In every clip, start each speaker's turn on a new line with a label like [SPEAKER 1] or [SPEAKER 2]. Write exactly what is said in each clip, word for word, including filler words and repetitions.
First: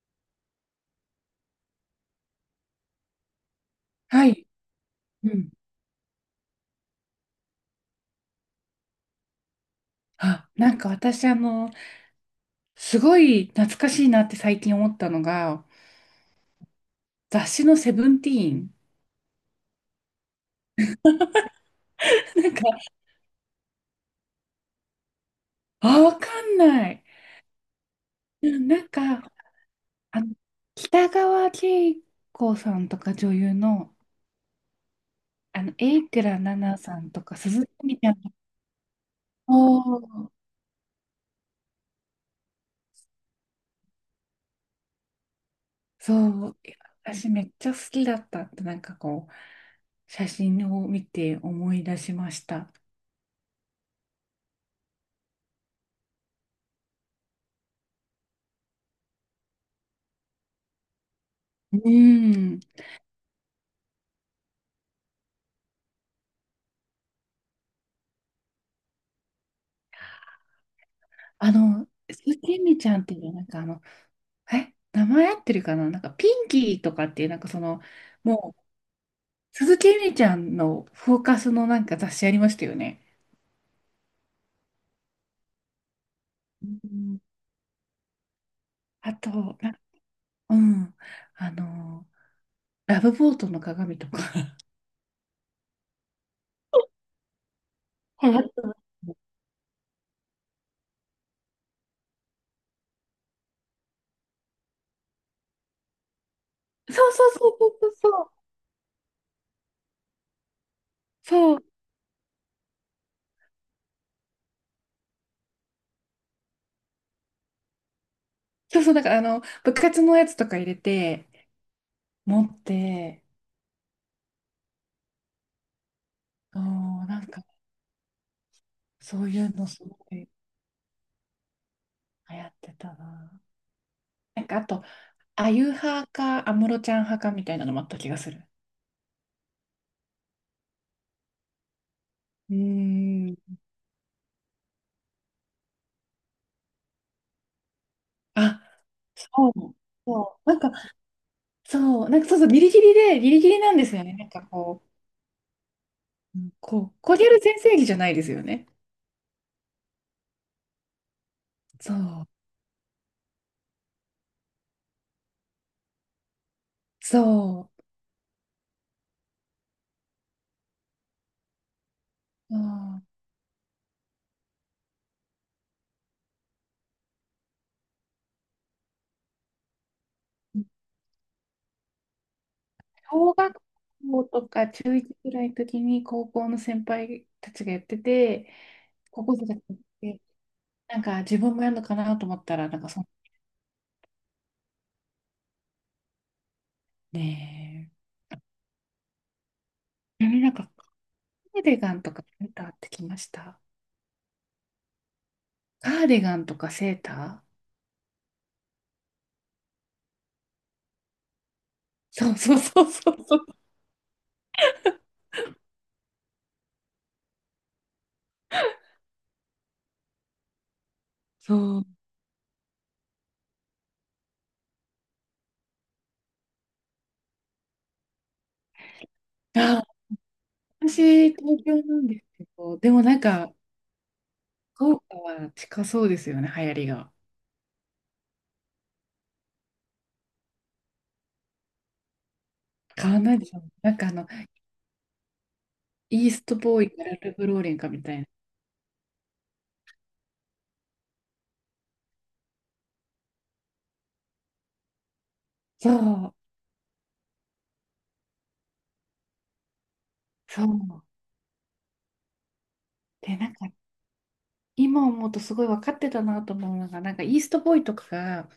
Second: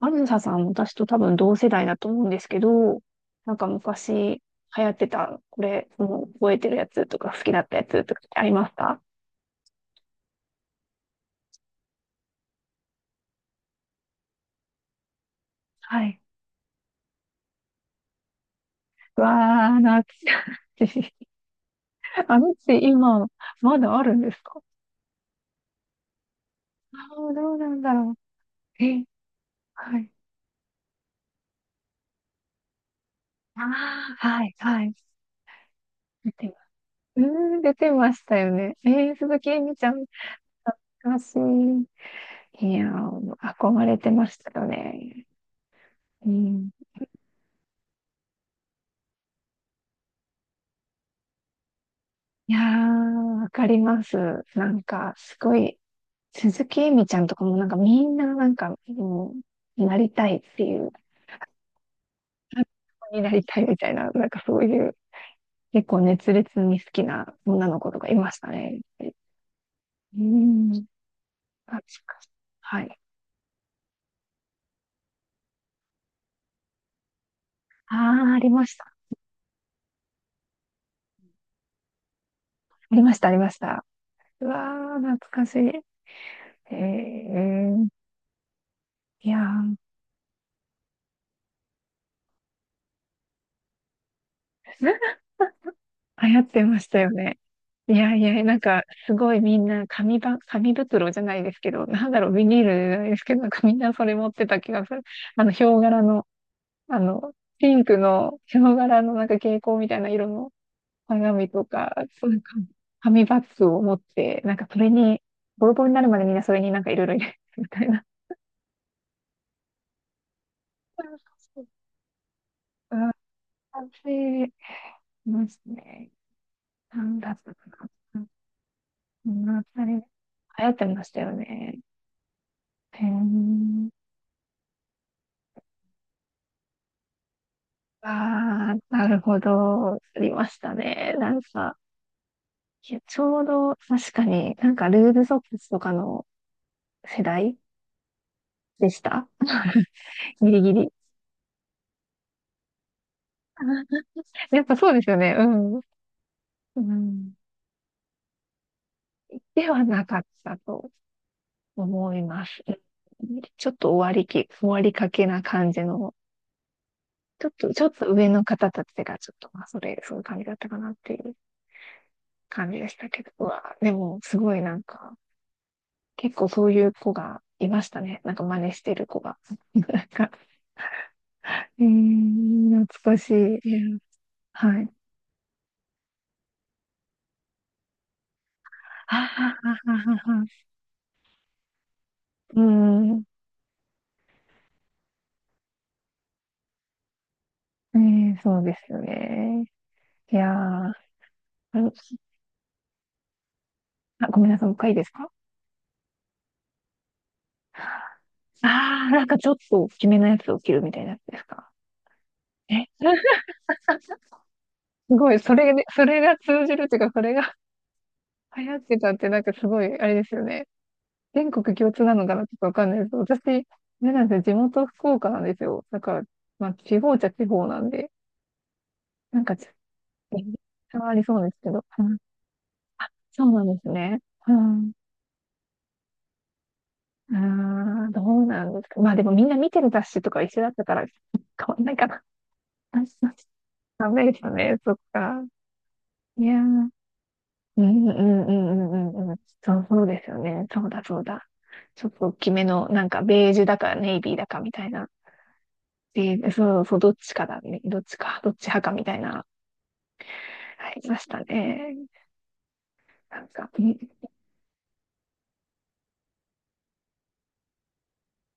[SPEAKER 1] あずささん、私と多分同世代だと思うんですけど、なんか
[SPEAKER 2] は
[SPEAKER 1] 昔
[SPEAKER 2] い。
[SPEAKER 1] 流行って
[SPEAKER 2] う
[SPEAKER 1] た、
[SPEAKER 2] ん。
[SPEAKER 1] これ、もう覚えてるやつとか好きだったやつとかありますか？
[SPEAKER 2] あ、なんか私、あの、すごい懐かしいなって最近思ったのが、
[SPEAKER 1] はい。
[SPEAKER 2] 雑誌のセブンティーン。
[SPEAKER 1] うわー、懐かしい。あ
[SPEAKER 2] な
[SPEAKER 1] のっ
[SPEAKER 2] んか、
[SPEAKER 1] て今、まだあるんですか？
[SPEAKER 2] あ、わかんな
[SPEAKER 1] あ
[SPEAKER 2] い。
[SPEAKER 1] あー、どうなんだろ
[SPEAKER 2] うん。な
[SPEAKER 1] う。
[SPEAKER 2] んか、
[SPEAKER 1] え、はい。
[SPEAKER 2] あの、北川景子さんとか女優
[SPEAKER 1] あ
[SPEAKER 2] の、
[SPEAKER 1] あ、はい、はい。
[SPEAKER 2] あの、榮倉
[SPEAKER 1] 出てま
[SPEAKER 2] 奈
[SPEAKER 1] す。
[SPEAKER 2] 々さん
[SPEAKER 1] う
[SPEAKER 2] とか、
[SPEAKER 1] ーん、
[SPEAKER 2] 鈴
[SPEAKER 1] 出
[SPEAKER 2] 木
[SPEAKER 1] て
[SPEAKER 2] みた
[SPEAKER 1] ま
[SPEAKER 2] い
[SPEAKER 1] し
[SPEAKER 2] な。
[SPEAKER 1] たよね。えー、鈴木
[SPEAKER 2] お
[SPEAKER 1] えみちゃん、
[SPEAKER 2] ー、
[SPEAKER 1] 懐かしい。いやー、憧れてましたよね。う
[SPEAKER 2] そう。
[SPEAKER 1] ん、
[SPEAKER 2] いや、私めっちゃ好きだったって、なんかこう、写真を見て思い出しまし
[SPEAKER 1] いや
[SPEAKER 2] た。
[SPEAKER 1] ー、わかります。なんか、すごい、鈴木えみちゃんとかもなんかみんななんか、もう、なりたいっていう、
[SPEAKER 2] うん。
[SPEAKER 1] になりたいみたいな、なんかそういう、結構熱烈に好きな女の子とかいましたね。うん、
[SPEAKER 2] あ
[SPEAKER 1] 確
[SPEAKER 2] の、
[SPEAKER 1] かしい、
[SPEAKER 2] スキミ
[SPEAKER 1] は
[SPEAKER 2] ちゃ
[SPEAKER 1] い。
[SPEAKER 2] んっていうのはなんかあの、え、名前合ってるかな、なんかピンキーとかっていうなんかその、
[SPEAKER 1] ああ、あり
[SPEAKER 2] もう、
[SPEAKER 1] ました。
[SPEAKER 2] 鈴木えみちゃんのフォーカスのなんか雑誌ありましたよ
[SPEAKER 1] あり
[SPEAKER 2] ね。
[SPEAKER 1] ました、ありました。うわー、懐かしい。
[SPEAKER 2] うん。
[SPEAKER 1] えー、
[SPEAKER 2] あ
[SPEAKER 1] い
[SPEAKER 2] と、
[SPEAKER 1] やー、
[SPEAKER 2] なうん、あの、ラブボートの鏡とか。
[SPEAKER 1] 流行ってましたよね。いやい
[SPEAKER 2] 流
[SPEAKER 1] や、なん
[SPEAKER 2] 行
[SPEAKER 1] か、すごいみんな紙ば、紙袋じゃないですけど、なんだろう、ビニールじゃないですけど、なんかみんなそれ持ってた気がする。あの、ヒョウ柄の、あ
[SPEAKER 2] そうそ
[SPEAKER 1] の、
[SPEAKER 2] うそうそ
[SPEAKER 1] ピ
[SPEAKER 2] う
[SPEAKER 1] ン
[SPEAKER 2] そう
[SPEAKER 1] ク
[SPEAKER 2] そう。
[SPEAKER 1] のヒョウ柄のなんか蛍光みたいな色の鏡
[SPEAKER 2] そう、
[SPEAKER 1] とか、そういうか紙バッグを持って、なんかそれに、ボロボロになるまでみんなそれになんかいろいろ入れてみたいな。
[SPEAKER 2] そうそう、だからあの、部活のやつとか入れて、
[SPEAKER 1] そ
[SPEAKER 2] 持っ
[SPEAKER 1] うん、
[SPEAKER 2] て、
[SPEAKER 1] 完成しますね。
[SPEAKER 2] そう、
[SPEAKER 1] なん
[SPEAKER 2] なん
[SPEAKER 1] だっ
[SPEAKER 2] か、
[SPEAKER 1] たかな。
[SPEAKER 2] そ
[SPEAKER 1] う
[SPEAKER 2] うい
[SPEAKER 1] ん、
[SPEAKER 2] う
[SPEAKER 1] あ
[SPEAKER 2] のす
[SPEAKER 1] れ、
[SPEAKER 2] ご
[SPEAKER 1] 流
[SPEAKER 2] い流
[SPEAKER 1] 行ってましたよね。
[SPEAKER 2] 行ってた
[SPEAKER 1] へ
[SPEAKER 2] な。
[SPEAKER 1] え。
[SPEAKER 2] なんかあと、あゆ派か安室ちゃん派かみたいなのもあった気がする。
[SPEAKER 1] ああ、なるほど。ありましたね。なんか、
[SPEAKER 2] う
[SPEAKER 1] いやち
[SPEAKER 2] ー
[SPEAKER 1] ょう
[SPEAKER 2] ん。
[SPEAKER 1] ど確かになんかルーズソックスとかの世代
[SPEAKER 2] あ、
[SPEAKER 1] でした。
[SPEAKER 2] そう。そう、
[SPEAKER 1] ギ
[SPEAKER 2] なん
[SPEAKER 1] リ
[SPEAKER 2] か、
[SPEAKER 1] ギリ。
[SPEAKER 2] そう、なんかそうそう、ギリギリで、ギリギリなんですよ
[SPEAKER 1] あ、
[SPEAKER 2] ね。なんか
[SPEAKER 1] やっぱ
[SPEAKER 2] こ
[SPEAKER 1] そうですよね。うん。
[SPEAKER 2] う、うん、こ
[SPEAKER 1] う
[SPEAKER 2] う、コリャ
[SPEAKER 1] ん。
[SPEAKER 2] ル全盛期じゃないですよね。
[SPEAKER 1] ではなかったと
[SPEAKER 2] そ
[SPEAKER 1] 思い
[SPEAKER 2] う、
[SPEAKER 1] ます。ちょっと終わりき、終わりかけな感じの、ちょっ
[SPEAKER 2] そ
[SPEAKER 1] と、ちょっと上の方たちがちょっと、まあ、それ、そういう感じだったかなっていう
[SPEAKER 2] う、
[SPEAKER 1] 感じでし
[SPEAKER 2] そ
[SPEAKER 1] たけど、うわ、でも、すごいなんか、結構そういう子がいましたね。なんか真似してる子が。なんか、
[SPEAKER 2] う。
[SPEAKER 1] えー、懐かし
[SPEAKER 2] 小学
[SPEAKER 1] い。
[SPEAKER 2] 校とか
[SPEAKER 1] はい。
[SPEAKER 2] 中一ぐらいの時に高校の先輩たちがやってて、
[SPEAKER 1] は
[SPEAKER 2] 高校生
[SPEAKER 1] はは
[SPEAKER 2] たちがやって
[SPEAKER 1] はは
[SPEAKER 2] て、
[SPEAKER 1] は。
[SPEAKER 2] なんか自分もやるのかなと思った
[SPEAKER 1] う
[SPEAKER 2] ら、なんかその
[SPEAKER 1] ん。
[SPEAKER 2] ね
[SPEAKER 1] えー、そうですよね。
[SPEAKER 2] え、や
[SPEAKER 1] い
[SPEAKER 2] れ
[SPEAKER 1] や
[SPEAKER 2] なかっカ
[SPEAKER 1] ー、
[SPEAKER 2] ーディガ
[SPEAKER 1] う、
[SPEAKER 2] ンとかセーターってきました。
[SPEAKER 1] あ、ごめんなさい、もう一回いいですか？
[SPEAKER 2] カーディガンとかセーター。
[SPEAKER 1] あー、なんかちょっと大きめのやつを着るみたいなやつですか？
[SPEAKER 2] そうそうそ
[SPEAKER 1] え、
[SPEAKER 2] うそう そう。
[SPEAKER 1] すごい、それで、それが通じるっていうか、それが 流行ってたって、なんかすごい、あれですよね。全国
[SPEAKER 2] そう。
[SPEAKER 1] 共通なのかなちょっとわかんないです。私、あれなんですよ。地元福岡なんですよ。だから、まあ、地方っちゃ地方なんで、なんかちょっ
[SPEAKER 2] あ、
[SPEAKER 1] と、差はあり
[SPEAKER 2] 私、
[SPEAKER 1] そうです
[SPEAKER 2] 東
[SPEAKER 1] け
[SPEAKER 2] 京
[SPEAKER 1] ど。
[SPEAKER 2] な
[SPEAKER 1] う
[SPEAKER 2] ん
[SPEAKER 1] ん、
[SPEAKER 2] ですけど、でもなん
[SPEAKER 1] そう
[SPEAKER 2] か、
[SPEAKER 1] なんですね。う
[SPEAKER 2] 福
[SPEAKER 1] ん。
[SPEAKER 2] 岡は近そうですよね、流行りが。
[SPEAKER 1] ああ、どうなんですか。まあでもみんな見てる雑誌とか一緒だったから、変わんないかな。
[SPEAKER 2] 変わんない でしょ。なんか
[SPEAKER 1] ダ
[SPEAKER 2] あの、
[SPEAKER 1] メですよね。そっか。
[SPEAKER 2] イース
[SPEAKER 1] いや
[SPEAKER 2] トボー
[SPEAKER 1] ー。
[SPEAKER 2] イかラルフローレン
[SPEAKER 1] う
[SPEAKER 2] かみ
[SPEAKER 1] んう
[SPEAKER 2] たいな。
[SPEAKER 1] んうんうんうんうん。そう、そうですよね。そうだそうだ。ちょっと大きめの、なんかベージュだかネイビーだかみたいな。
[SPEAKER 2] そ
[SPEAKER 1] え
[SPEAKER 2] う、
[SPEAKER 1] ーそうそう、どっちかだね。どっちか、どっち派かみたいな、
[SPEAKER 2] そ
[SPEAKER 1] あ
[SPEAKER 2] う。
[SPEAKER 1] りましたね。
[SPEAKER 2] で、
[SPEAKER 1] なん
[SPEAKER 2] なんか、
[SPEAKER 1] か、うん、
[SPEAKER 2] 今思うとすごい分かってたなと思うのが、なんかイーストボーイとかが、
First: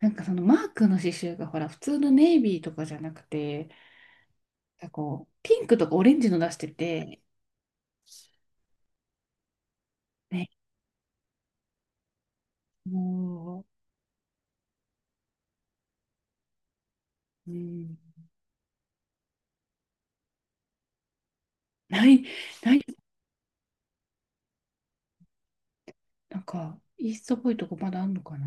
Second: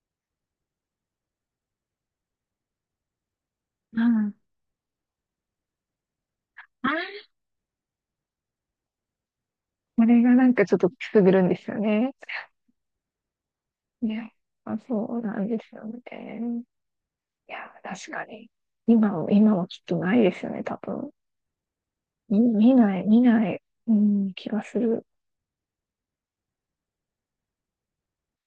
[SPEAKER 2] なんかそのマークの刺繍がほら、普通のネイビーとかじゃなくて、
[SPEAKER 1] あ
[SPEAKER 2] なんかこう、ピンクとかオレンジの出して
[SPEAKER 1] あ、
[SPEAKER 2] て、
[SPEAKER 1] これがなん
[SPEAKER 2] ね。
[SPEAKER 1] かちょっとくすぐるんですよね。
[SPEAKER 2] も
[SPEAKER 1] ね。まあ、そうなんですよね。
[SPEAKER 2] う、
[SPEAKER 1] い
[SPEAKER 2] う
[SPEAKER 1] や、
[SPEAKER 2] ん、
[SPEAKER 1] 確かに。今も、今もきっとないですよね、多分。
[SPEAKER 2] ない。
[SPEAKER 1] み見ない、見ない、うん、気がする。
[SPEAKER 2] なんか、イーストっぽいとこまだあんのかな。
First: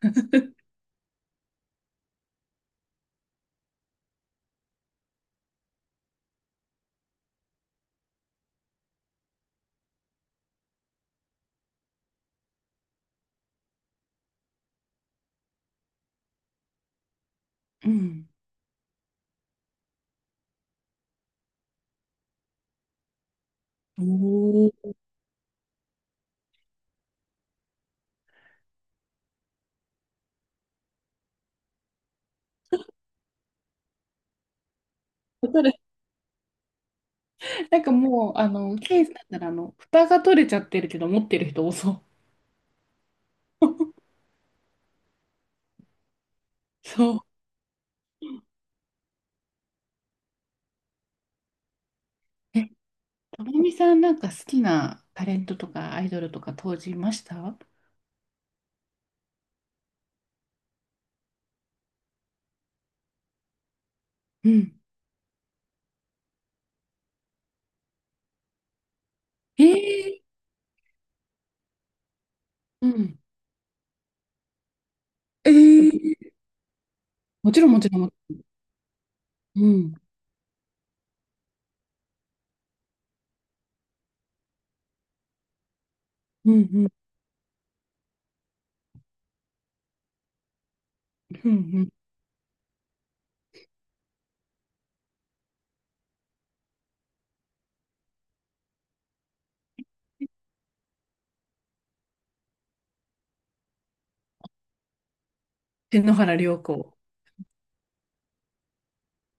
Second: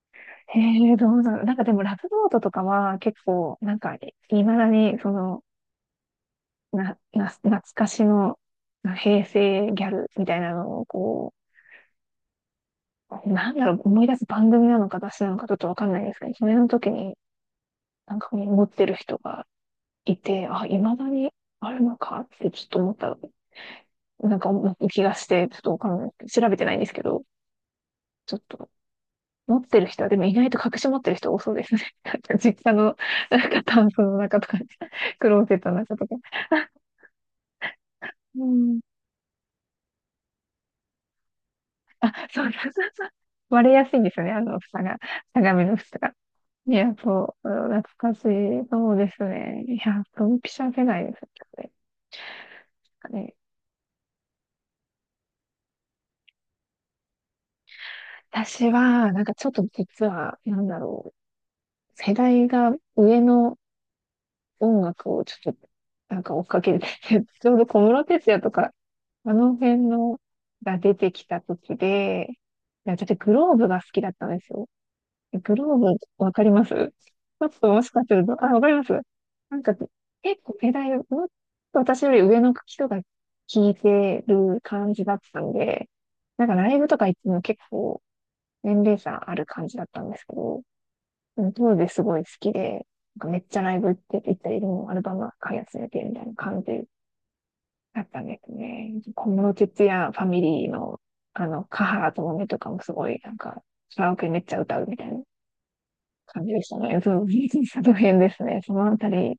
[SPEAKER 1] え、えどうなの、なんかでも、ラブノートとかは結構、なんかね、いまだに、その、な、な、懐かしの、な平成ギャルみたいなのを、こう、なんだろう、思い出す番組なのか私なのかちょっとわかんないですけど、それの時に
[SPEAKER 2] う
[SPEAKER 1] なん
[SPEAKER 2] ん。
[SPEAKER 1] か持ってる人がいて、あ、未だにあるのかってちょっと思った、
[SPEAKER 2] お
[SPEAKER 1] なんか思う
[SPEAKER 2] お、
[SPEAKER 1] 気がして、ちょっとわかんない。調べてないんですけど、ちょっと持ってる人は、でも意外と隠し持ってる人多そうですね。なんか実家の、なんかタンスの中とか、クローゼッ
[SPEAKER 2] わ
[SPEAKER 1] ト
[SPEAKER 2] れ、
[SPEAKER 1] の中とか。
[SPEAKER 2] なんかもう、
[SPEAKER 1] う
[SPEAKER 2] あの、
[SPEAKER 1] ん。
[SPEAKER 2] ケースだったら、あの、蓋が取れちゃってるけど、持ってる人多そう。
[SPEAKER 1] あ、そうそうそうそう。割れやすい んですよね、あの、蓋が。鏡の蓋が。いや、
[SPEAKER 2] そう。
[SPEAKER 1] そう、懐かしい。そうですね。いや、ドンピシャ世代ですよね。
[SPEAKER 2] え、
[SPEAKER 1] ね、
[SPEAKER 2] ともみさん、なんか好きなタレントとかアイドルとか当時いました？
[SPEAKER 1] 私は、なんかちょっと実は、なんだろう、世代が上の
[SPEAKER 2] う
[SPEAKER 1] 音
[SPEAKER 2] ん。
[SPEAKER 1] 楽をちょっと、なんか追っかけてて、ちょうど小室哲哉とか、あの
[SPEAKER 2] え
[SPEAKER 1] 辺の
[SPEAKER 2] ー
[SPEAKER 1] が出てきた時で、い
[SPEAKER 2] う
[SPEAKER 1] や、私
[SPEAKER 2] ん。
[SPEAKER 1] グローブが好きだったんですよ。
[SPEAKER 2] え
[SPEAKER 1] グローブ、わ
[SPEAKER 2] ー、
[SPEAKER 1] かりますちょっ
[SPEAKER 2] もちろん、
[SPEAKER 1] と
[SPEAKER 2] も
[SPEAKER 1] もし
[SPEAKER 2] ちろん、
[SPEAKER 1] か
[SPEAKER 2] も
[SPEAKER 1] す
[SPEAKER 2] ち
[SPEAKER 1] ると、あ、わかります？な
[SPEAKER 2] ろ
[SPEAKER 1] ん
[SPEAKER 2] ん。
[SPEAKER 1] か、
[SPEAKER 2] うん。
[SPEAKER 1] 結構世代、もっと私より上の人が聞いてる感じだったんで、なん
[SPEAKER 2] う
[SPEAKER 1] か
[SPEAKER 2] ん
[SPEAKER 1] ライ
[SPEAKER 2] う
[SPEAKER 1] ブ
[SPEAKER 2] ん。
[SPEAKER 1] とか行っても結構年齢差ある感じだったんですけど、で
[SPEAKER 2] う
[SPEAKER 1] も
[SPEAKER 2] んう
[SPEAKER 1] 当時
[SPEAKER 2] ん。
[SPEAKER 1] すごい好きで、なんかめっちゃライブ行って行ったり、もうアルバム買い集めてみたいな感じだったんですね。小室哲哉ファミリーの、あの、カハラともめとかもすごい、なんか、カラオケめっちゃ歌うみたいな。
[SPEAKER 2] 天皇原
[SPEAKER 1] 感じ
[SPEAKER 2] 涼
[SPEAKER 1] でした
[SPEAKER 2] 子。
[SPEAKER 1] ね。そう、技の辺ですね。そのあたり、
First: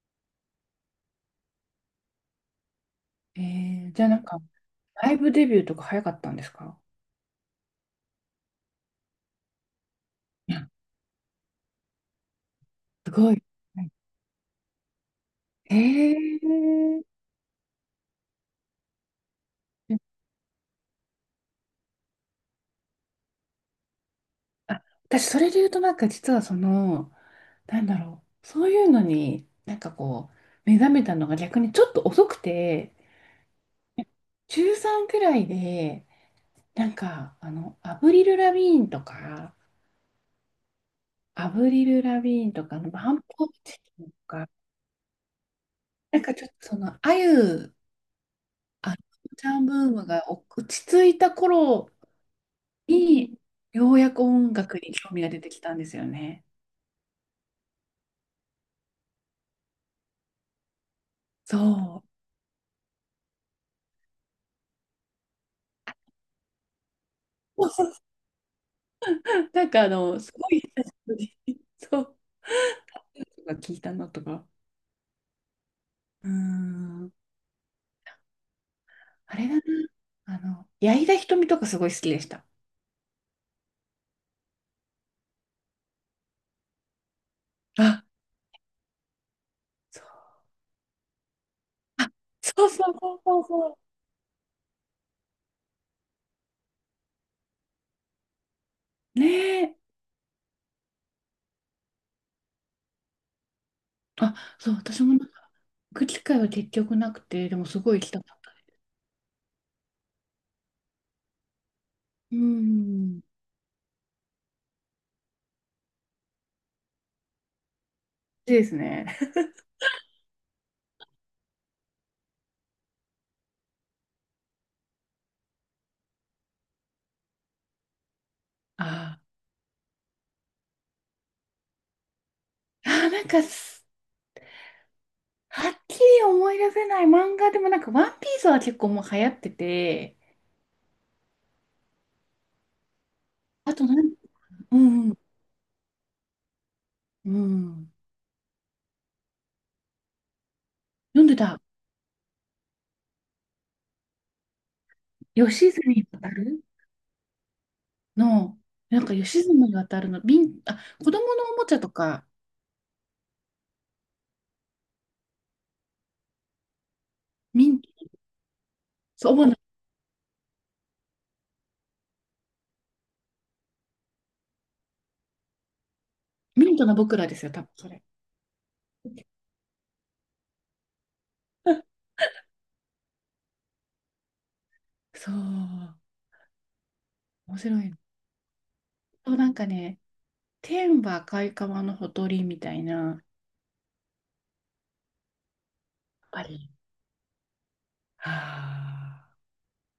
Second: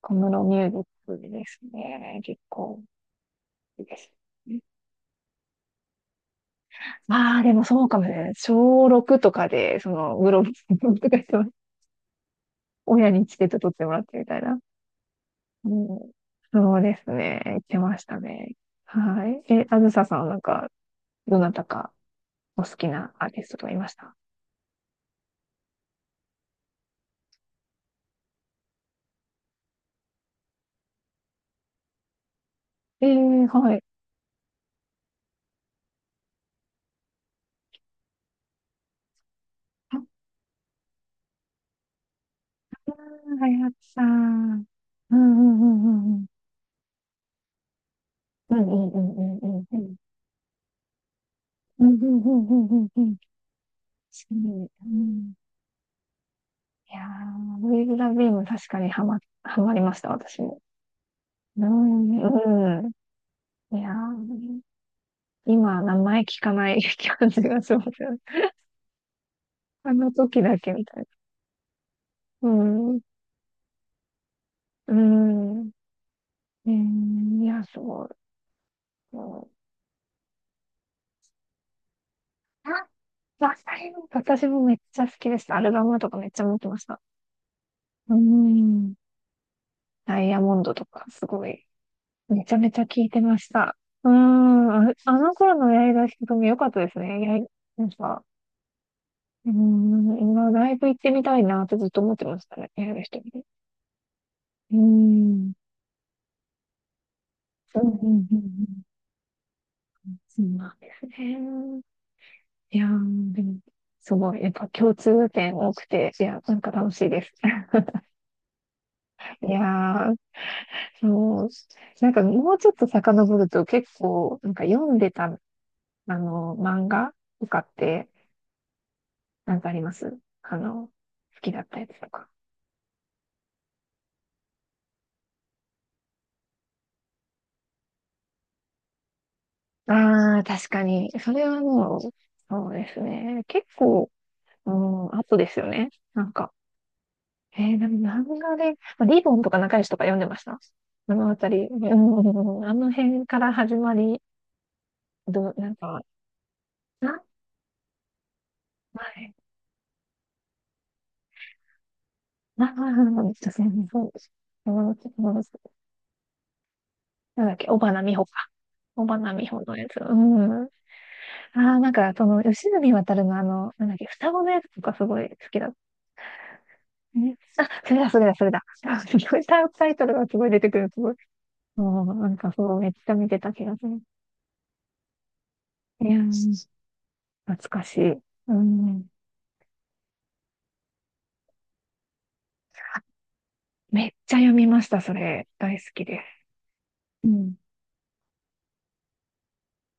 [SPEAKER 1] 小室ミュージックですね。結構
[SPEAKER 2] え
[SPEAKER 1] いい
[SPEAKER 2] ー、
[SPEAKER 1] で
[SPEAKER 2] じゃあ
[SPEAKER 1] す。
[SPEAKER 2] なんか、ライブデビューとか早かったんですか？
[SPEAKER 1] まあ、でもそうかもね。小ろくとかで、その、グローブとかしてます、親
[SPEAKER 2] す
[SPEAKER 1] に
[SPEAKER 2] ご
[SPEAKER 1] チ
[SPEAKER 2] い。
[SPEAKER 1] ケット取っ
[SPEAKER 2] は
[SPEAKER 1] て
[SPEAKER 2] い。
[SPEAKER 1] もらってみたいな。う
[SPEAKER 2] へ
[SPEAKER 1] ん、
[SPEAKER 2] え。
[SPEAKER 1] そうですね。行ってましたね。はい。え、あずささんはなんか、どなたかお好きなアーティストとかいました？
[SPEAKER 2] あ、私、それで言うと、なんか実はその、なんだろう、そういうのに、なんかこう、目覚めたのが逆にちょっと遅くて、
[SPEAKER 1] ええー、はい。
[SPEAKER 2] 中ちゅうさんくらいで、なんか、あの、アブリル・ラビーンとか、
[SPEAKER 1] あ
[SPEAKER 2] アブリル・ラビーンとか、あ
[SPEAKER 1] あ、
[SPEAKER 2] のバンポ
[SPEAKER 1] は
[SPEAKER 2] ー
[SPEAKER 1] や
[SPEAKER 2] チ
[SPEAKER 1] つさ
[SPEAKER 2] キンとか、
[SPEAKER 1] ん。うんうんうんうんう
[SPEAKER 2] なん
[SPEAKER 1] ん。
[SPEAKER 2] かちょっとその、あゆ、
[SPEAKER 1] うんうん
[SPEAKER 2] あの
[SPEAKER 1] うん
[SPEAKER 2] ち
[SPEAKER 1] う
[SPEAKER 2] ゃ
[SPEAKER 1] ん
[SPEAKER 2] んブ
[SPEAKER 1] う
[SPEAKER 2] ー
[SPEAKER 1] ん。
[SPEAKER 2] ムが落ち着いた
[SPEAKER 1] う
[SPEAKER 2] 頃
[SPEAKER 1] んうんうんうんうんうん。
[SPEAKER 2] に、ようやく
[SPEAKER 1] 確か
[SPEAKER 2] 音
[SPEAKER 1] に
[SPEAKER 2] 楽
[SPEAKER 1] う
[SPEAKER 2] に興味が
[SPEAKER 1] ん。
[SPEAKER 2] 出てきたんですよね。
[SPEAKER 1] いやー、ウィル・ラビーム確かにハマ、ハマりました、私も。
[SPEAKER 2] そ
[SPEAKER 1] う
[SPEAKER 2] う。
[SPEAKER 1] ん、うん。いやー、今、名前聞かない 感じがしますよね。
[SPEAKER 2] なんかあ
[SPEAKER 1] あの
[SPEAKER 2] の、す
[SPEAKER 1] 時
[SPEAKER 2] ご
[SPEAKER 1] だ
[SPEAKER 2] い
[SPEAKER 1] け
[SPEAKER 2] 久
[SPEAKER 1] み
[SPEAKER 2] し
[SPEAKER 1] たい
[SPEAKER 2] ぶりに、そう、
[SPEAKER 1] な。うん、
[SPEAKER 2] とか聞いたのとか。
[SPEAKER 1] うん。
[SPEAKER 2] うー
[SPEAKER 1] え
[SPEAKER 2] ん、
[SPEAKER 1] ー、いや、そう。
[SPEAKER 2] あ
[SPEAKER 1] そ
[SPEAKER 2] れ
[SPEAKER 1] う
[SPEAKER 2] だな。あの、矢井田みとかすごい好きでした。
[SPEAKER 1] あ、わかります。私もめっちゃ好きでした。アルバムとかめっちゃ持ってました。
[SPEAKER 2] あ、
[SPEAKER 1] うん。
[SPEAKER 2] そう、
[SPEAKER 1] ダイヤモンドとか、すごい。
[SPEAKER 2] あ、
[SPEAKER 1] めちゃ
[SPEAKER 2] そう
[SPEAKER 1] めちゃ
[SPEAKER 2] そう
[SPEAKER 1] 聞い
[SPEAKER 2] そう
[SPEAKER 1] てま
[SPEAKER 2] そう
[SPEAKER 1] した。
[SPEAKER 2] そ
[SPEAKER 1] うーん、あ、あの頃の八重樫ひとみ良かったですね。やい、なんか、
[SPEAKER 2] う。ね
[SPEAKER 1] うー
[SPEAKER 2] え。
[SPEAKER 1] ん、今ライブ行ってみたいなってずっと思ってましたね。八重樫ひとみ。
[SPEAKER 2] あ、そ
[SPEAKER 1] う
[SPEAKER 2] う、
[SPEAKER 1] ー
[SPEAKER 2] 私もなんか、
[SPEAKER 1] ん、
[SPEAKER 2] 行く機会は結局なくて、でも
[SPEAKER 1] う
[SPEAKER 2] す
[SPEAKER 1] ん、う
[SPEAKER 2] ごい行きた
[SPEAKER 1] ん、う
[SPEAKER 2] か
[SPEAKER 1] ん、う
[SPEAKER 2] ったです。
[SPEAKER 1] ん。うん、そうなんですね。
[SPEAKER 2] うー
[SPEAKER 1] いや
[SPEAKER 2] ん。
[SPEAKER 1] ー、でも、すごい、やっぱ共通点多くて、いや、なんか楽しいです。
[SPEAKER 2] いいですね。
[SPEAKER 1] いやー、そう、なんかもうちょっと遡ると結構、なんか読んでた、あの、漫画とかって、
[SPEAKER 2] あ
[SPEAKER 1] なんかあります？あの、好きだったやつとか。
[SPEAKER 2] ーあー、なんかす、はっきり思い出せない漫画でもなんか、ワンピースは結構もう流行ってて、
[SPEAKER 1] ああ、確かに。それはもう、そうですね。結
[SPEAKER 2] あとな
[SPEAKER 1] 構、
[SPEAKER 2] ん、
[SPEAKER 1] う
[SPEAKER 2] うん、う
[SPEAKER 1] ん、
[SPEAKER 2] ん。
[SPEAKER 1] あとですよね。なんか、
[SPEAKER 2] う
[SPEAKER 1] えー、
[SPEAKER 2] ん、
[SPEAKER 1] な漫画で、まあリボンとか仲良しとか読んでました。あ
[SPEAKER 2] 読ん
[SPEAKER 1] のあ
[SPEAKER 2] で
[SPEAKER 1] た
[SPEAKER 2] た。
[SPEAKER 1] りうん、あの辺から始まり、どう、な
[SPEAKER 2] 吉
[SPEAKER 1] ん
[SPEAKER 2] 住
[SPEAKER 1] か、
[SPEAKER 2] 渡る
[SPEAKER 1] な、
[SPEAKER 2] の、なんか
[SPEAKER 1] 前、
[SPEAKER 2] 吉住渡るの、ミン、あ、子供のおもちゃとか、
[SPEAKER 1] な、な、な、な、そうです。友達友達なんだっけ、
[SPEAKER 2] ミ
[SPEAKER 1] 尾
[SPEAKER 2] ン、
[SPEAKER 1] 花美穂か。尾
[SPEAKER 2] そ
[SPEAKER 1] 花
[SPEAKER 2] う、
[SPEAKER 1] 美
[SPEAKER 2] 主な、
[SPEAKER 1] 穂のやつ。うん。ああ、なんか、その、吉住渉のあの、なんだっけ、双子のやつとかすごい好きだっ、
[SPEAKER 2] ミントの僕ら
[SPEAKER 1] ね
[SPEAKER 2] ですよ、多
[SPEAKER 1] あ、
[SPEAKER 2] 分そ
[SPEAKER 1] それ
[SPEAKER 2] れ。
[SPEAKER 1] だ、それだ、それだ。あすごいタイタイトルがすごい出てくる。すごい。もう、なんかそう、めっちゃ見てた気がする。
[SPEAKER 2] そう、
[SPEAKER 1] いやー、
[SPEAKER 2] 面
[SPEAKER 1] 懐
[SPEAKER 2] 白
[SPEAKER 1] か
[SPEAKER 2] いの。
[SPEAKER 1] しい。うん。
[SPEAKER 2] そう、なんかね、天は赤い川のほとりみたいな、やっ
[SPEAKER 1] めっちゃ読みました、それ。大好きです。
[SPEAKER 2] ぱり。
[SPEAKER 1] うん。
[SPEAKER 2] はあ